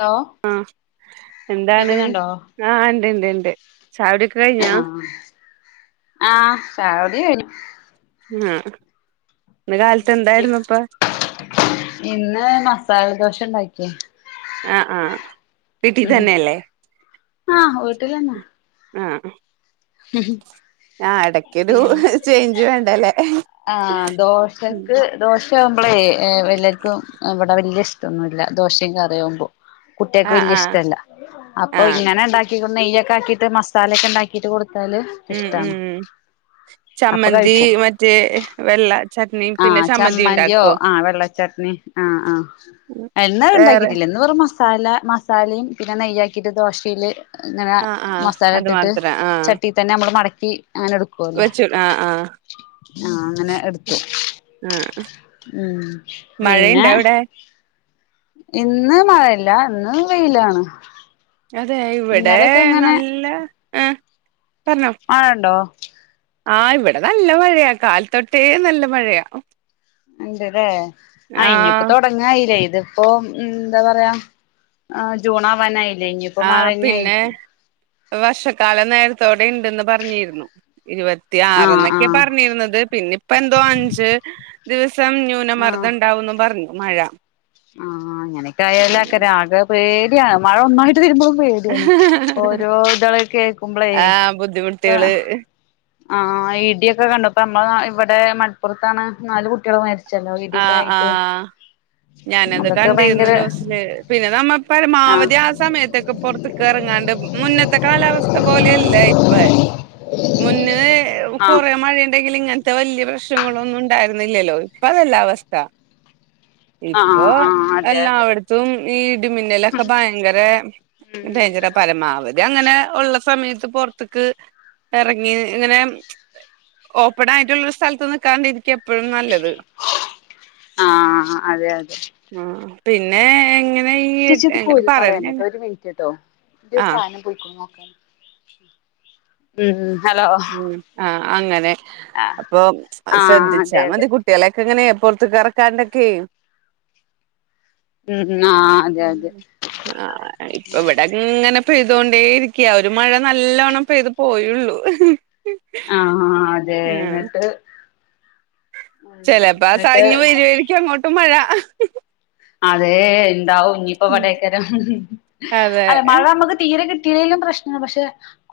Hello ആഹ് എന്താണ് കേക്കുന്നുണ്ടോ ആഹ് ഉണ്ട് ഉണ്ട് ഉണ്ട് ചായാ കുടിയൊക്കെ ക്കെ കഴിഞ്ഞാ ആഹ് ആഹ് ചായ കുടി കഴിഞ്ഞു ആഹ് ഇന്ന് കാലത്ത് എന്തായിരുന്നു ഇപ്പൊ ഇന്ന് മസാല ദോശ ഉണ്ടാക്കിയേ ആഹ് ആഹ് വീട്ടി തന്നെയല്ലേ ആഹ് വീട്ടിലന്നെ ആഹ് ഉം ആഹ് ഇടക്കൊരു ചേഞ്ച് വേണ്ടല്ലേ ദോശയാവുമ്പോളേ എല്ലാർക്കും ഇവിടെ വലിയ ഇഷ്ടൊന്നുമില്ല ദോശയും കറിയവുമ്പോ കുട്ടികൾക്ക് ആഹ് വലിയ ആഹ് ഇഷ്ടമല്ല അപ്പൊ ആഹ് ഇങ്ങനെ ഉണ്ടാക്കി ആഹ് നെയ്യ ഒക്കെ ആക്കിയിട്ട് മസാലൊക്കെ ഉണ്ടാക്കിട്ട് കൊടുത്താല് ഉം ഇഷ്ടമാണ് ഉം അപ്പൊ ചമ്മന്തി കഴിക്കും മറ്റേ വെള്ള ചട്നിയും പിന്നെ ആഹ് ചമ്മന്തി ചമ്മന്തിയോ ഉണ്ടാക്കോ ആഹ് വെള്ളച്ചട്നി ആഹ് ആഹ് എന്നാ വേറെ ഉണ്ടാക്കിട്ടില്ല എന്ന് വെറും മാസ മസാല മസാലയും പിന്നെ നെയ്യ ആക്കിയിട്ട് ദോശയില് ഇങ്ങനെ ആഹ് ആഹ് മസാല അത് ഇട്ടിട്ട് മാത്രം ആഹ് ചട്ടി തന്നെ നമ്മള് മടക്കി അങ്ങനെ എടുക്കുവല്ലോ വെച്ചു ആഹ് ആഹ് ആഹ് അങ്ങനെ എടുത്തു ആഹ് ഉം പിന്നെ മഴയുണ്ടോ അവിടെ ഇന്ന് മഴയില്ല ഇന്ന് വെയിലാണ് അതേ ഇവടെ ഇന്നലെയൊക്കെ ഇങ്ങനെ നല്ല ഏഹ് പർഞ്ഞൊ മഴ ഇണ്ടോ ആഹ് ഇവടെ നല്ല മഴയാ കാൽതൊട്ടേ നല്ല മഴയാ ഇണ്ട്ലേ ആഹ് ഇഞിപൊ തൊട അങ്ങായിലെ ഇതിപ്പോ ഉം എന്ത പറയാ ആഹ് ജൂണ് ആവാനായി ല്ലഞിപ്പോ ആഹ് മഴന്നെ പിന്നെ ആയിരിക്കും വർഷക്കാലം നേര്ത്തോടെ ഇണ്ടെന്ന് പർഞ്ഞീര്ന്നു ഇരുപ ത്തി ആഹ് ആറ്ന്നൊക്കെ ആഹ് പർഞ്ഞീര്ന്നത് പിന്ന ഇപ്പൊ എന്തോ അഞ്ച് ദിവസം ന്യൂനമർദ്ദ ആഹ് ഇണ്ടാവുന്നും പർഞ്ഞു മഴ ആഹ് ഇങ്ങനെക്ക ആയാല ആക്കാരം ആകെ പേട്യാണ് മഴ ഒന്നായ് രുമ്പൊ പേട്യാണ് ഓരോ ഇതള് കേക്കുമ്പ്ളെ ആഹ് ഇപ്പ ബുദ്ധിമുട്ടുകള് ആഹ് ഇടിയൊക്കെ കണ്ടൊപ്പം ഞമ്മളെ ഇവടെ മലപ്പൊർത്താണ് നാല് കുട്ട്യാള് മരിച് ആഹ് ആഹ് ഞാനത് അതൊക്കെ കണ്ടിര്ന്നു ഭയങ്കര ന്യൂസ്ല് പിന്നെ നമ്മൾ പരമാവധി ആഹ് സമയതൊക്കെ പൊർ കർങ്ങാണ്ട് മുന്നത്തെ കാലാവസ്ഥ പോലെയല്ല ഇപ്പ മുന്നേ ഏഹ് ആഹ് കൊറെ മഴയ്ണ്ടെങ്കിലും ഇങ്ങൻത്തെ വെല്ല്യേ പ്രശ്നങ്ങളൊന്നും ഇണ്ടായിര്ന്നില്ലല്ലോ പ്പ അതല്ല അവസ്ഥ ആഹ് ഇപ്പോ ആഹ് ആഹ് അതെ അതെ എല്ലാവട് ത്തും ഈ ഇടിമിന്നലൊക്കെ ഭയങ്കര ഉം ടയ്ജർ പരമാവധി അങ്ങനെ ഒള്ള സമയത്ത് പോർത്ത്ക്ക് എറങ്ങി ഇങ്ങനെ ഓപ്പണായിട്ട്ള്ള സ്ഥലത്ത് നിക്കാണ്ട് ഇരിക്ക എപ്പഴും നല്ലത് ആഹ് അതെ അതെ ആഹ് പിന്നെ ഇങ്ങ ചേച്ചീ അത് കോരി കളയണ്ടട്ടൊ ഒര് മിൻറ്റ്ട്ടൊ ഇന്റെ ആ ഒര് സാനം പൊയ്ക്കുണു നോക്കാനാ ഉം ഹലോ ഉം ആഹ് അങ്ങനെ ആഹ് അപ്പൊ ആഹ് ശ്രദ്ധിച്ചാ അതെ അതെ മതി കു കുട്ട്യാളെക്കെ ഇങ്ങനെ പൊർത്ത്ക്ക് എറക്കാണ്ടൊക്കെ ഉം ആഹ് അതെ അതെ ഉം ആഹ് ഇപ്പ ഇവടെ ഇങ്ങനെ പെയ്തോണ്ടേ ഇരിക്കാ ഒര് മഴ നല്ലോണ്ണം പെയ്ത് പോയെ ഒള്ളു ആഹ് അതെ ഇന്നട്ട് ചെലപ്പൊ ആഹ് [unintelligible] അങ്ങോട്ടും മഴ അതെ ഇണ്ടാവും പ്പ വടേക്കര അതെ അല്ല മഴ നമ്മക്ക് തീരെ കിട്ടീല്ലെങ്കിലും പ്രശ് ആഹ് പക്ഷേ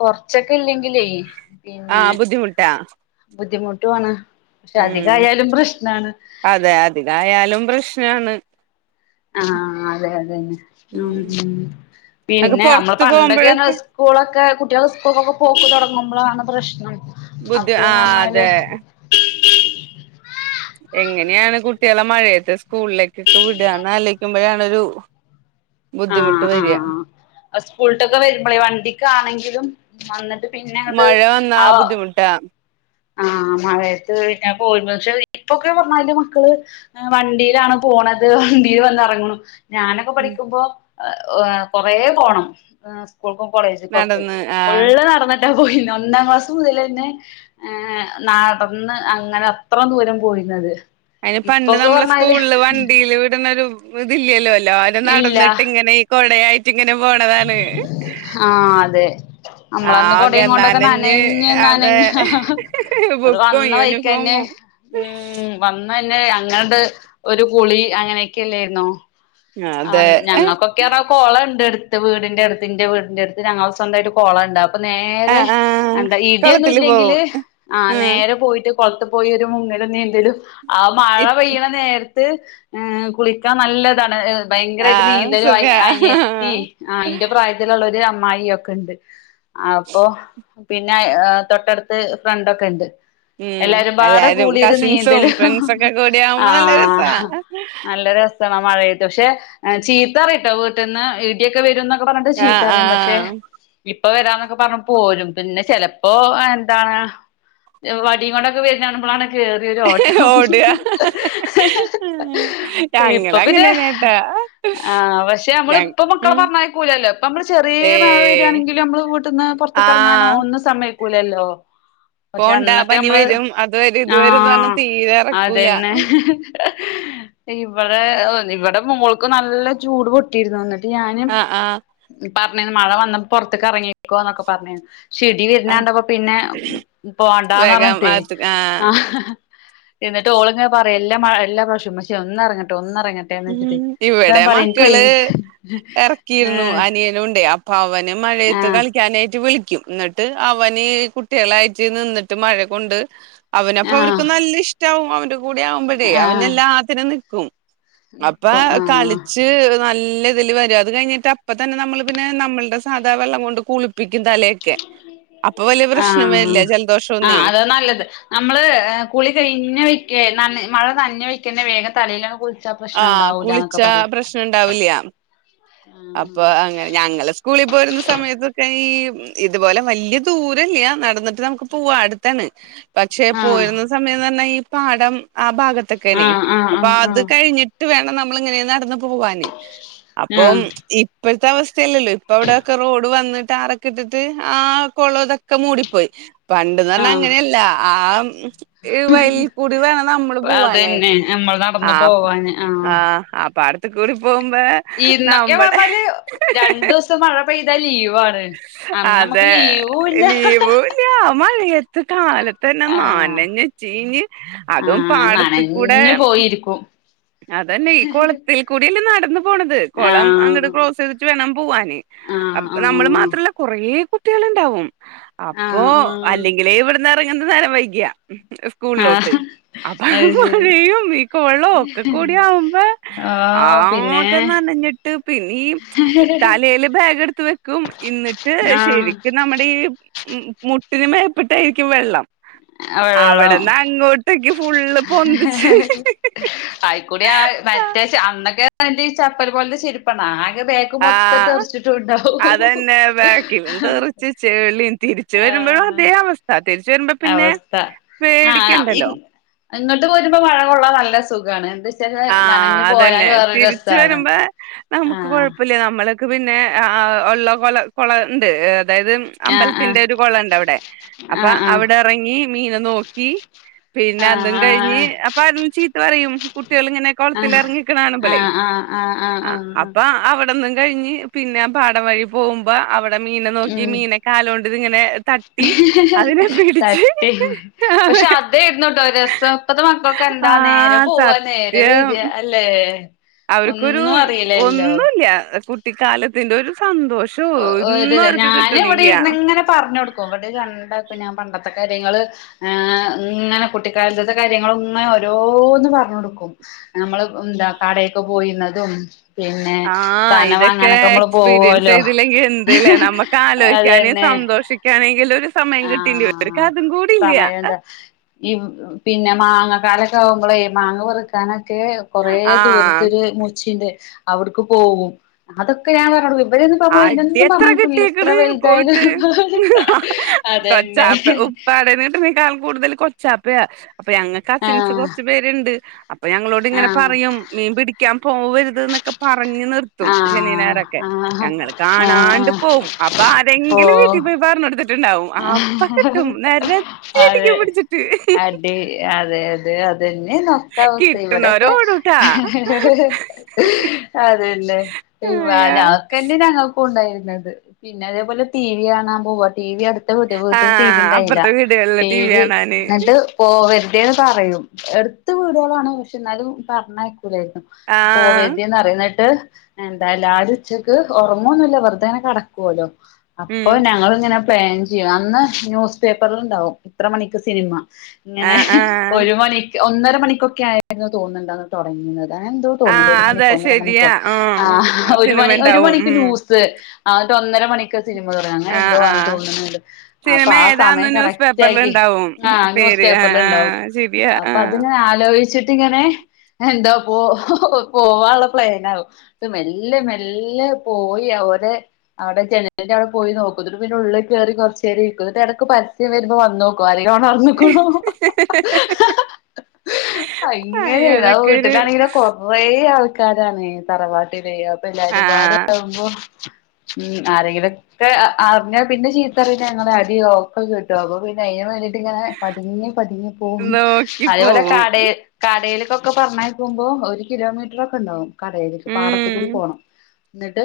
കൊർചൊക്കെ ഇല്ലെങ്കിലെ ആ പിന്നെ ബുദ്ധിമുട്ടാ ബുദ്ധിമുട്ടുവാണ് പക്ഷെ ഉം അധികയാലും പ്രശ്നാണ് അതെ അതികായാലും പ്രശ്നാണ് ആഹ് അതെ അതെന്നെ ഉം അതൊക്കെ പിന്നെ ഞമ്മള് പൊറത്ത് പണ്ടൊക്കെ പർഞാ പോകുമ്പോഴൊക്കെ സ് സ്കൂളൊക്കെ കുട്ട്യാള് സ്കൂൾ കൊക്കെ പോവുമ്പം തൊടങ്ങുംമ്പളാണ് പ്രശ്നം ബുദ്ധി അപ്പോ ആ ന്നർഞ്ഞാല് അതെ എങ്ങനെണ് കുട്ട്യാളെ മഴേത്ത് സ്കൂളിലെകൊക്കെ വിടാന്ന് ആലയ്ക്കുമ്പഴാണൊ ഒരു ബുദ്ധിമുട്ട് വെരാ സ്കൂൾട്ടൊക്കെ വരുമ്പളെ വണ്ടിക്ക് ആണെങ്കിലും വന്ന്ട്ട് പിന്നെ ഇങ്ങട്ട് ആഹ് ട്ടാ ആഹ് മഴയത്ത് പിന്നെ പോയി പക്ഷെ ഇപ്പൊക്കെ പർഞ്ഞാല് മക്കള് വണ്ടീലാണ് പോണത് വണ്ടീല് വന്ന് എറങ്ങ്ണു ഞാനൊക്കെ പഠിക്കുമ്പൊ കൊറെ പോണം സ്കൂൾക്കും കോളേജ്കൊക്കെ നടന്ന് ആ ഫുള്ള് നടന്ന്ട്ടാ പോയിന്നെ ഒന്നാം ക്ലാസ് മുതലെന്നെ ഏഹ് നടന്ന് അങ്ങനെ അത്ര ദൂരം പോയിനത് അയിന് പണ്ട് നമ്മളെ സ്കൂള്ള് വണ്ടീല് വിട്ണെ ഒരു ഇത് ഇല്ല്യല്ലോ എല്ലാരും ഇല്ല നടന്ന്ട്ട് ഇങ്ങനെ കൊടയായിട്ട് ഇങ്ങനെ പോണതാണ് ആഹ് അതെ നമ്മളന്ന് ആകെ കൊടയും കൊണ്ടൊക്കെ നനഞ്ഞ് ന്നനഞ്ഞ് അതെ ന്നനഞ് അത് ബുക്കും വന്ന വൈക്കന്നെ യൂണിഫോമും ഉം വന്നനെ അങ്ങടെ ഒരു കുളി അങ്ങനെയൊക്കെ എല്ലായിരുന്നോ? അതെ ആഹ് ഞങ്ങക്കൊക്കെ എർഞ്ഞാ കൊളണ്ട് എട്ത്ത് വീടിന്റെ അട്ത്തിന്റെ ഇന്റെ വീടിന്റെ അടുത്ത് ഞങ്ങളെ സ്വന്തായിട്ട് കൊളം ഇണ്ടാ പ്പ നേരെ ആഹ് ആഹ് എന്താ കൊളത്തില് പോവും ഇടിന്നുംല്ലെങ്കില് ആഹ് ഉം നേരെ പോയിട്ട് കൊൾത്ത് പോയി ഒരു മുങ്ങലും നീന്തലും ആഹ് മഴ പെയ്യ്ണ നേര് ത്ത് ഏഹ് കുളിക്കാൻ നല്ലതാണ് ഹ് ഭയങ്കരയിട്ട് ആഹ് നീന്തലും അയ് സുഖാ അനിയത്തി ആഹ് ഇന്റെ പ്രായത്തി തിലുള്ളൊരു അമ്മായി ഒക്കെ ഇണ്ട് അപ്പൊ പിന്നെ അയ് തൊട്ടടുത്ത് ഫ്രണ്ടൊക്കെ ഇണ്ട് ഉം എല്ലരും പാടെ എല്ലാരും കൂളി ഒരു കസിൻസും നീന്താലും ഫ്രണ്ട്സൊക്കെ കൂടി ആവുമ്പോ നല്ല രസാ ആഹ് ആഹ് നല്ല രസ് സാണ് മഴയത്ത് പക്ഷേ ചീത്തറിട്ടോ വീട്ട്ന്ന് ഇ ഒക്കെ വരും ന്നൊക്കെ പറഞ്ഞിട്ട് ചീത്തറിയും പക്ഷെ ആഹ് ഇപ്പൊ വരാന്നൊക്കെ പറഞ്ഞ പോരും പിന്നെ ചേലപ്പോ എന്താ വടിം കൊണ്ടൊക്കെ വര്ണ കാണുബളാണ് കേ ഓട്ആ ഞങ്ങൾ ഇപ്പൊ പിന്നെ അങ്ങനെനേട്ടാ. ആഹ് പക്ഷെ നമ്മളിപ്പൊ മക്കളെ പറഞ്ഞയക്കുലല്ലോ, ഇപ്പ നമ്മള് ചെറി ഏ മഴ വരാണെങ്കിലും നമ്മള് വീട്ട്ന്ന് പൊർ ത്ത്കറങ്ങാനോ ആഹ് ഒന്നും സമയ്ക്കൂലല്ലോ. പക്ഷെ പോണ്ട അന്നൊക്കെ പനി നമ്മള് വരും അത് വരും ഇത് വരുംന്ന് പറഞ്ഞ് ആഹ് തീരെ എറക്കൂല അതന്നെ. ഇവടെ ഇവടെ മോൾക്ക് നല്ല ചൂട് പൊട്ടിയിരുന്നു ന്നിട്ട് ഞാനും ആഹ് ആഹ് പറഞീന്ന് മഴ വന്നപ്പൊ പോർത്ത്ക്ക് അറങ്ങിക്കൊന്നൊക്കെ പറഞീന്നു. ഇടി ആഹ് വരുന്നണ്ടപ്പ പിന്നെ വേഗം പോണ്ടാന്നറിഞ്ഞിട്ടേയ് അത് ആഹ് ആ എന്നിട്ട് ഓള് ങ്ങനെ പറയും എല്ലാ മഴ എല്ലാ പ്രവശ്യം മ്മച്ചി ഒന്നറങ്ങട്ടെ ഒന്നറങ്ങട്ടെന്ന് ഉം വെച്ചിട്ടെ ഇവിടെ മക്കള് ഇറക്കിയിരുന്നു ഏ അനിയനുണ്ട് അപ്പൊ അവന് ആ മഴയത്ത് കളിക്കാനായിട്ട് വിളി ക്കും ന്നിട്ട് അവന് കുട്ടികളായിട്ട് നിന്നിട്ട് മഴ കൊണ്ട് അവനപ്പ ആ അവർക്ക് നല്ല ഇഷ്ട്ടാവും അവന്റെ കൂടെ ആവുമ്പോഴേ ആ അവന എല്ലാത്തിനും നിക്കും അപ്പൊ നിക്കും ആ കളിച്ച് നല്ല ഇതില് വ അത് കഴിഞ്ഞിട്ട് അപ്പ തന്നെ നമ്മള് പിന്നെ നമ്മൾടെ സാധാ വെള്ളം കൊണ്ട് കുളിപ്പിക്കും തലേ ക്കേ അപ്പൊ വല്യയ പ്രശ്ണം ആഹ് വര്ല്ല ജൽദോഷം ആഹ് ഒന്നുയ്. അതാ നല്ലത്. നമ്മള് കുളി കഴിഞ്ഞ വെക്ക നന മഴ നഞ്ഞ വെക്കന്നെ വേഗം തലയിലാണ് കുൾ ആഹ് കുളിച്ചാ പ്രശ്ന ണ്ടാവൂല്ല്യ. അപ്പൊ അങ്ങനെ, ഞങ്ങള് സ്കൂളിൽ പോരുന്ന സമയത്തൊക്കെ ഈ ഇതുപോലെ വല്ല്യ ദൂരല്ല്യാ നടന്ന്ട്ട് നമുക്ക് പോവാ അടുത്താണ്. പക്ഷെ ആഹ് പോയിരുന്ന സമയംന്നർഞ്ഞാ ഈ പാടം ആ ഭാഗത്തൊക്കെനെയ് ആഹ് ആഹ് അപ്പൊ ആഹ് അത് ആഹ് കഴിഞ്ഞി ട്ട് വേണം നമ്മളിങ്ങനെ നടന്ന് പോവാന് അപ്പം ആഹ് ഇപ്പഴ്ത്തെ അവസ്ഥയല്ലല്ലോ ഇപ്പ അവിടെയൊക്കെ റോഡ് വന്ന് ടാറോക്കെ ഇട്ടിട്ട് ആ കൊളതൊ ഒക്കെ മൂടിപ്പോയി പണ്ട്ന്ന്റഞാ ആഹ് അങ്ങനെയല്ല ആ മ് ഈ വയൽക്കൂടി വേണം നമ്മള് അതന്നെ പോവ്വാനായിട്ട് നമ്മൾ നടന്നു ആ പോവാന് ആഹ് ആ അ ആ പ്പാടത് കൂടി പോകുമ്പോ ഇന്നൊക്കെ നമ്മടെ പറഞ്ഞാല് രണ്ടുസം മഴ പെയ്താ ലീവാണ്. അന്ന് നമുക്ക് അതെ ലീവൂല്ല ലീവുല്യ ആ മഴയത് ഇ കാലത്ത്ന്നെ ആഹ് നനഞ് ചീഞ്ഞ് അതും ആഹ് പാടത്കൂടെ നനഞ്ഞു പോയിരിക്കും അതന്നെ ഈ കുളത്തിൽ കൂടില്ലേ നടന്നു പോണത് കൊളം അങ്ങോട്ട് ആഹ് ക്ലോസ് ചെയ്തിട്ട് വേണം പുവ്വാന് അ ആഹ് നമ്മള് ആഹ് മാത്രല്ല കൊറെേ കുട്ട്യാള്ണ്ടാവും അപ്പൊ ആഹ് ആഹ് അല്ലെങ്കിലേ ഇവ്ടുന്ന് എറങ്ങുന്ന നേരം വൈകിയാ സ്കൂൾലോട്ട് ആഹ് അപ്പ ആ അത് ശരി മഴയും ഈ കൊളോ കൂടിആവുമ്പാ ഓ പിന്നെ ആകെ നനഞ്ഞിട്ട് പിന്നേ ഈ തലേല് ബാഗട് ത്ത് വെക്കും ഇന്നിട്ട് ആഹ് ശരിക്കും ന നമ്മടെ ഈ മുട്ടിന് മേപ്പെട്ടായിരിക്കും വെള്ളം. വെള്ളം അവടന്ന് അങ്ങോട്ടേക്ക്‌ ഫുള്ള് പൊന്തിച്ച് അയ്ക്കുടി ആഹ് മറ്റേ അന്നൊക്കെ ഈ ചപ്പൽ പോലത്തെ ചെര്പ്പാണ് ആകെ ദേ ആഹ്, അതന്നെ ബേക്കിലും തെറിച്ച് ചെലീം തിരി തിരിച്ച് വരുമ്പഴും ആഹ് അതേ അവസ്ഥ തിരിച്ച് വരുമ്പോ പിന്നെ അവസ്ഥ പേടിക്കണ്ടല്ലോ. ഇങ്ങട്ട് പോരുമ്പോ മഴകൊള്ളാൻ നല്ല സുഖാണ്, എന്താ വെച്ചാല് ആഹ് നനഞ്ഞു പോരാൻ അതന്നെ വേറൊരു തിരിച്ച് രസാണ് വരമ്ബേ നമുക്ക് ആഹ് കൊഴപ്പല്ല നമ്മളെ ക്ക്‌ പിന്നെ ആ ആ ഉള്ള കൊള കൊള ണ്ട് അതായത് ആഹ് ആഹ് അമ്പലത്തിന്റെ ഒരു കൊളണ്ട വടെ അപ്പൊ ആഹ് ആഹ് അവടെ റങ്ങി മീനെ നോക്കി പിന്നെ അതും ആഹ് കഴിഞ്ഞ് ആഹ് അപ്പൊ ആരേലും ചീത്ത പറയും. കുട്ട്യാള്ങ്ങനെ കൊളത്തിൽ ആഹ് എർങ്ങിക്ക്‌ണാണുമ്പ്ളെയ് ആഹ് അപ്പ അവടന്നും കഴിഞ്ഞ് പിന്നെ പാടം വഴി പോകുമ്പോ അവടെ മീനെ നോക്കി ഉം മീനെ കാലൊണ്ട്ത് ങ്ങനെ തട്ടി അതെ പക്ഷെ അതേര്ന്നുട്ടോ രസം ഇപ്പത്തെ മക്കക്ക് എന്താ നേരെ ആഹ് പോവാ നേരെ വെരാ അല്ലേ. അവര്ക്കൊരു ഒന്നും അറിയില്ലല്ലോ ഒന്നൂല്ല്യ കുട്ടിക്കാലത്തിന്റെ ഒരു സന്തോഷം. ഒരു ഞാന് ഇവിടെ ഇര്ന്ന് ഇങ്ങനെ പർഞ്ഞൊ ട്ക്കും ഇവടെ രണ്ടാക്കും ഞാൻ പണ്ടത്തെ കാര്യങ്ങള് ആഹ് ഇങ്ങനെ കുട്ടിക്കാലത്ത്ത്തെ കാര്യങ്ങള് ഇങ്ങനെ ഓരോന്ന് പറഞ്ഞൊട്ക്കും. ഞമ്മള് എന്താ കടേക്ക്‌ പോയീന്നതും. ആഹ് ഇതെക്കെ എക്സ്പീരിയൻസെ പോവോലോ യ്തില്ലെങ്കിൽ എന്ത് ഇത് ലേ നമക്ക് ആലോയ്ക്കാനേ അതന്നെ സന്തോഷിക്കാനെങ്കിലൊരു സമയം കിട്ടില്ല ഓര്ക്ക്‌ അതും കൂടില്ല ഇം പിന്നെ മാങ്ങക്കാലൊക്കെ ആകുമ്പളേ മാങ്ങ പെറ്ക്കാനക്കെ. കൊറേ ആഹ് ദൂരത്തൊര് മൂച്ചിണ്ട്. ഔട്ക്ക്‌ പോവും അതൊക്കെ ഞാം പറഞ്ഞൊട്ക്കും. ഇവരൊന്നും പറ്ഞ്ഞ അടി അയ്നൊന്നും എത്ര പർഞയക്കൂലല്ലോ എത്ര കിട്ടിയേക്കണ് വൽതായാലും. പോയിട്ട് തന്നെ [unintelligible] [unintelligible] ക്കാൽ കൂടുതല് കൊച്ചാപ്യ. അപ്പൊ ഞങ്ങക്ക് ആ സിൻസ് ആഹ് കൊർച്ചു പേര്ണ്ട്. അപ്പ ഞങ്ങളോട് ഇങ്ങനെ ആഹ് പറയും മീൻ പിടിക്കാൻ പോവര്ത് ന്നൊക്കെ പറഞ്ഞ് നിർ ത്തും ആഹ് ശനിഞായറൊക്കെ ആഹ് ആഹ് ഞങ്ങള് കാണാണ്ട് ആഹ് പോകും. അപ്പ ആരെങ്കിലും വീട്ടീ ഓഹ് പോയി പറ്ഞ്ഞൊട് ത്ത്ണ്ടാവും അപ്പ ക്കിട്ടും നെരത്തി അതെ അടിക്കും പിടിച്ചിട്ട്. അടി അതെ അതെ അതന്നെ നൊക്ക അവസ്ഥ കിട്ടണോര് ഇവടെക്കെ ഓടൂട്ടാ അതെന്നെ ഇ വ അയ്യോ ന [unintelligible] [unintelligible] ഞങ്ങൾക്കുണ്ടായിരുന്നത് പിന്നെ അതേപോലെ ടി വി കാണാൻ പോവാ ടി വി അട് [unintelligible] വീട്ടിൽ ടി വി ആഹ് ഉണ്ടായില്ല അപ്പുറത്തെ വീടുകളിലെ ടി വി കാണാന് ഇന്ന്ട്ട്. പോവെര്തേന്ന് പറയും എട്ത്ത് വീട്വാളാണ് പക്ഷെ ഇന്നാലും പറഞ്ഞയക്കൂലേന്നു. ആഹ് പോവെര്തേന്നറിം ഇന്ന്ട്ട് എന്താ എല്ലാരു ഉച്ചക്ക് ഒർങ്ങൊന്നുല്ല വെറ്തെ ഇങ്ങനെ കടക്കോലൊ ഉം അപ്പൊ ഞങ്ങള് ഇങ്ങനെ. പ്ലാൻ ചെയും അന്ന് ന്യൂസ് പേപ്പറ്ല് ഇണ്ടാവും ഇത്ര മണിക്ക് സിനിമ ഇങ്ങനെ. ആഹ് ആഹ് ഒര് മണിക്ക് ഒന്നര മണിക്കൊക്കെ ആയിരുന്നു തോന്നുന്ന്ണ്ട് അന്ന് തൊടങ്ങീന്നത് അങ്ങനെ എന്തോ. തോന്ന്ണ്ട് ആഹ് ഒരു അതാ മണിക്കൊ ഒന്നര ശരിയാ മണിക്കൊ ആഹ് ഒരു സിനിമ മണി ഒരു ഉണ്ടാവും മണിക്ക്‌ ഉം ഊസ്‌ സ് ആഹ് ഇന്ന്ട്ട് ഒന്നര മണിക്ക് സിനിമ തൊടങ്ങാ. അങ്ങനെ ആഹ് എന്തോ ആണ് ആഹ് തോന്ന്ന്ന്ണ്ട്. അപ്പ സിനിമ ആഹ് ഏതാന്ന് സമയം ന്യൂസ് പേപ്പറിൽ കറക്റ്റാക്കി ഉണ്ടാവും ആഹ് ന്യൂസ് പേര് ആഹ് പേപ്പറ്ല് ഇണ്ടാവും ആഹ് ശരിയാ അപ്പൊ അത് ആഹ് ഇങ്ങനെ ആലോയ്ച്ച്ട്ടിങ്ങനെ എന്തോ പോ പോവാള്ള പ്ലേനാവും. ന്ന്ട്ട് മെല്ലെ മെല്ലെ പോയി അവരെ അവടെ ജനലിന്റെ അവടെ പോയി നോക്കും. ഇന്നട്ട് പിന്നെ ഉള്ള് കേറി കൊർച്ചേര ഇരിക്കും. ഇന്നട്ട് എടക്ക്‌ പരസ്യം വരുമ്പോ വന്നോക്കും. ക്കും ആരേലും ഒണർന്ന്ക്ക്ണോ. അയ്യോ അങ്ങനേര്ന്നു അപ്പ അതൊക്കെ ഒരു വീട്ടിലാണെങ്കിലോ കൊർ കൊറേ ആൾക്കാരാണ് തറവാട്ടിലേയ്. അപ്പൊ എല്ലാരുമ്പാടെ. ആഹ് ആകുമ്പോ ഉം ആരെങ്കിലൊക്കെ അറ്ഞ്ഞാ പിന്നെ ചീത്തറീം. ഞങ്ങളെ അടി ഒക്കെ കിട്ടും അപ്പ പിന്നെ ഐലും നല്ലത്. ഇന്ന്ട്ട് ഇങ്ങനെ പത്ങ്ങി പത്ങ്ങി പോവും നോക്കി അതേപോലെ പോവും കടേ കടേലൊക്കൊക്കെ പർഞ്ഞയ്കുമ്പോ ഒര് കിലോമീറ്ററൊക്കെ ഇണ്ടാവും. കടേലേക്ക് പാടത്ത് കൂടി ഉം പോണം. ഇന്നട്ട്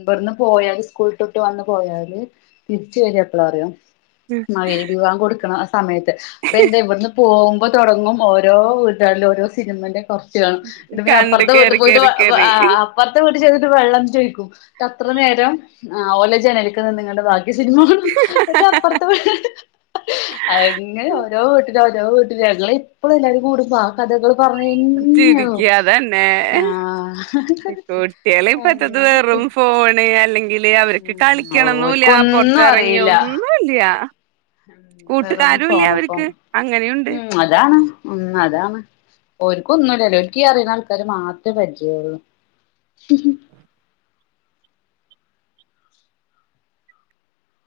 ഇവിട്ന്ന് പോയാല് സ്കൂള് വിട്ട് വന്ന് പോയാല്. ചേയ്തെപ്ലാറ്യാെ മഹ്രിബ് ബാങ്ക് കൊട്ക്ക്ണ ആ സമയത്ത്. അപ്പെ എന്തെ ഇവിട്ന്ന് പോകുമ്പോ തൊടങ്ങും ഓരോ വീട്ട്കാരിലും ഓരോ സിനിമന്റെ കൊറ് ച്ച് കാണും ഇന്നട്ട് പിന്നെ കണ്ട് അപ്പൊറ്ത്തെ വീട്ട് കേറി പോയിട്ട് കേറി കേറി [unintelligible] അപ്പറ്ത്തെ വീട്ട് ചെന്നിട്ട് വെള്ളം ചോയ്ക്കും. അത്ര നേരം ഓലെ ജനലിക്ക് നിന്നിങ്ങട്ട് ബാക്കി അപ്പറ്ത്തെ [unintelligible] അങ്ങനെ ഓരോ വീട്ട് [unintelligible] ഓരോ വീട്ടിലും ഞങ്ങള് ഇപ്പളും എല്ലാരും കൂടുമ്പോ ആ കഥകളും. ചിരിക്ക പറ്ഞ്ഞെന്യനോക് അതന്നെ ആഹ് കുട്ടികള് ഇപ്പത്തത് അങ്ങനൊക്കെ വെറും ഫോണ് അല്ലെങ്കില് അവർക്ക് കളിക്കണെന്നുല്ല ഓര്ക്കൊന്നും പൊറത്തെറങ്ങിയ അറിയില്ല ഒന്നു ഇല്ല. വെറും കൂട്ടുകാരും ഇല്ല ഫോണ് ഫോൺ അവർക്ക് അങ്ങനെയുണ്ട്. ഉം അതാണ് ഉം അതാണ് ഓര്ക്ക് ഒന്നുല്ലല്ലോ, ഓരുക്കീ അറിയുന്ന ആൾക്കാരെ മാത്രേ പരിചയോള്ളു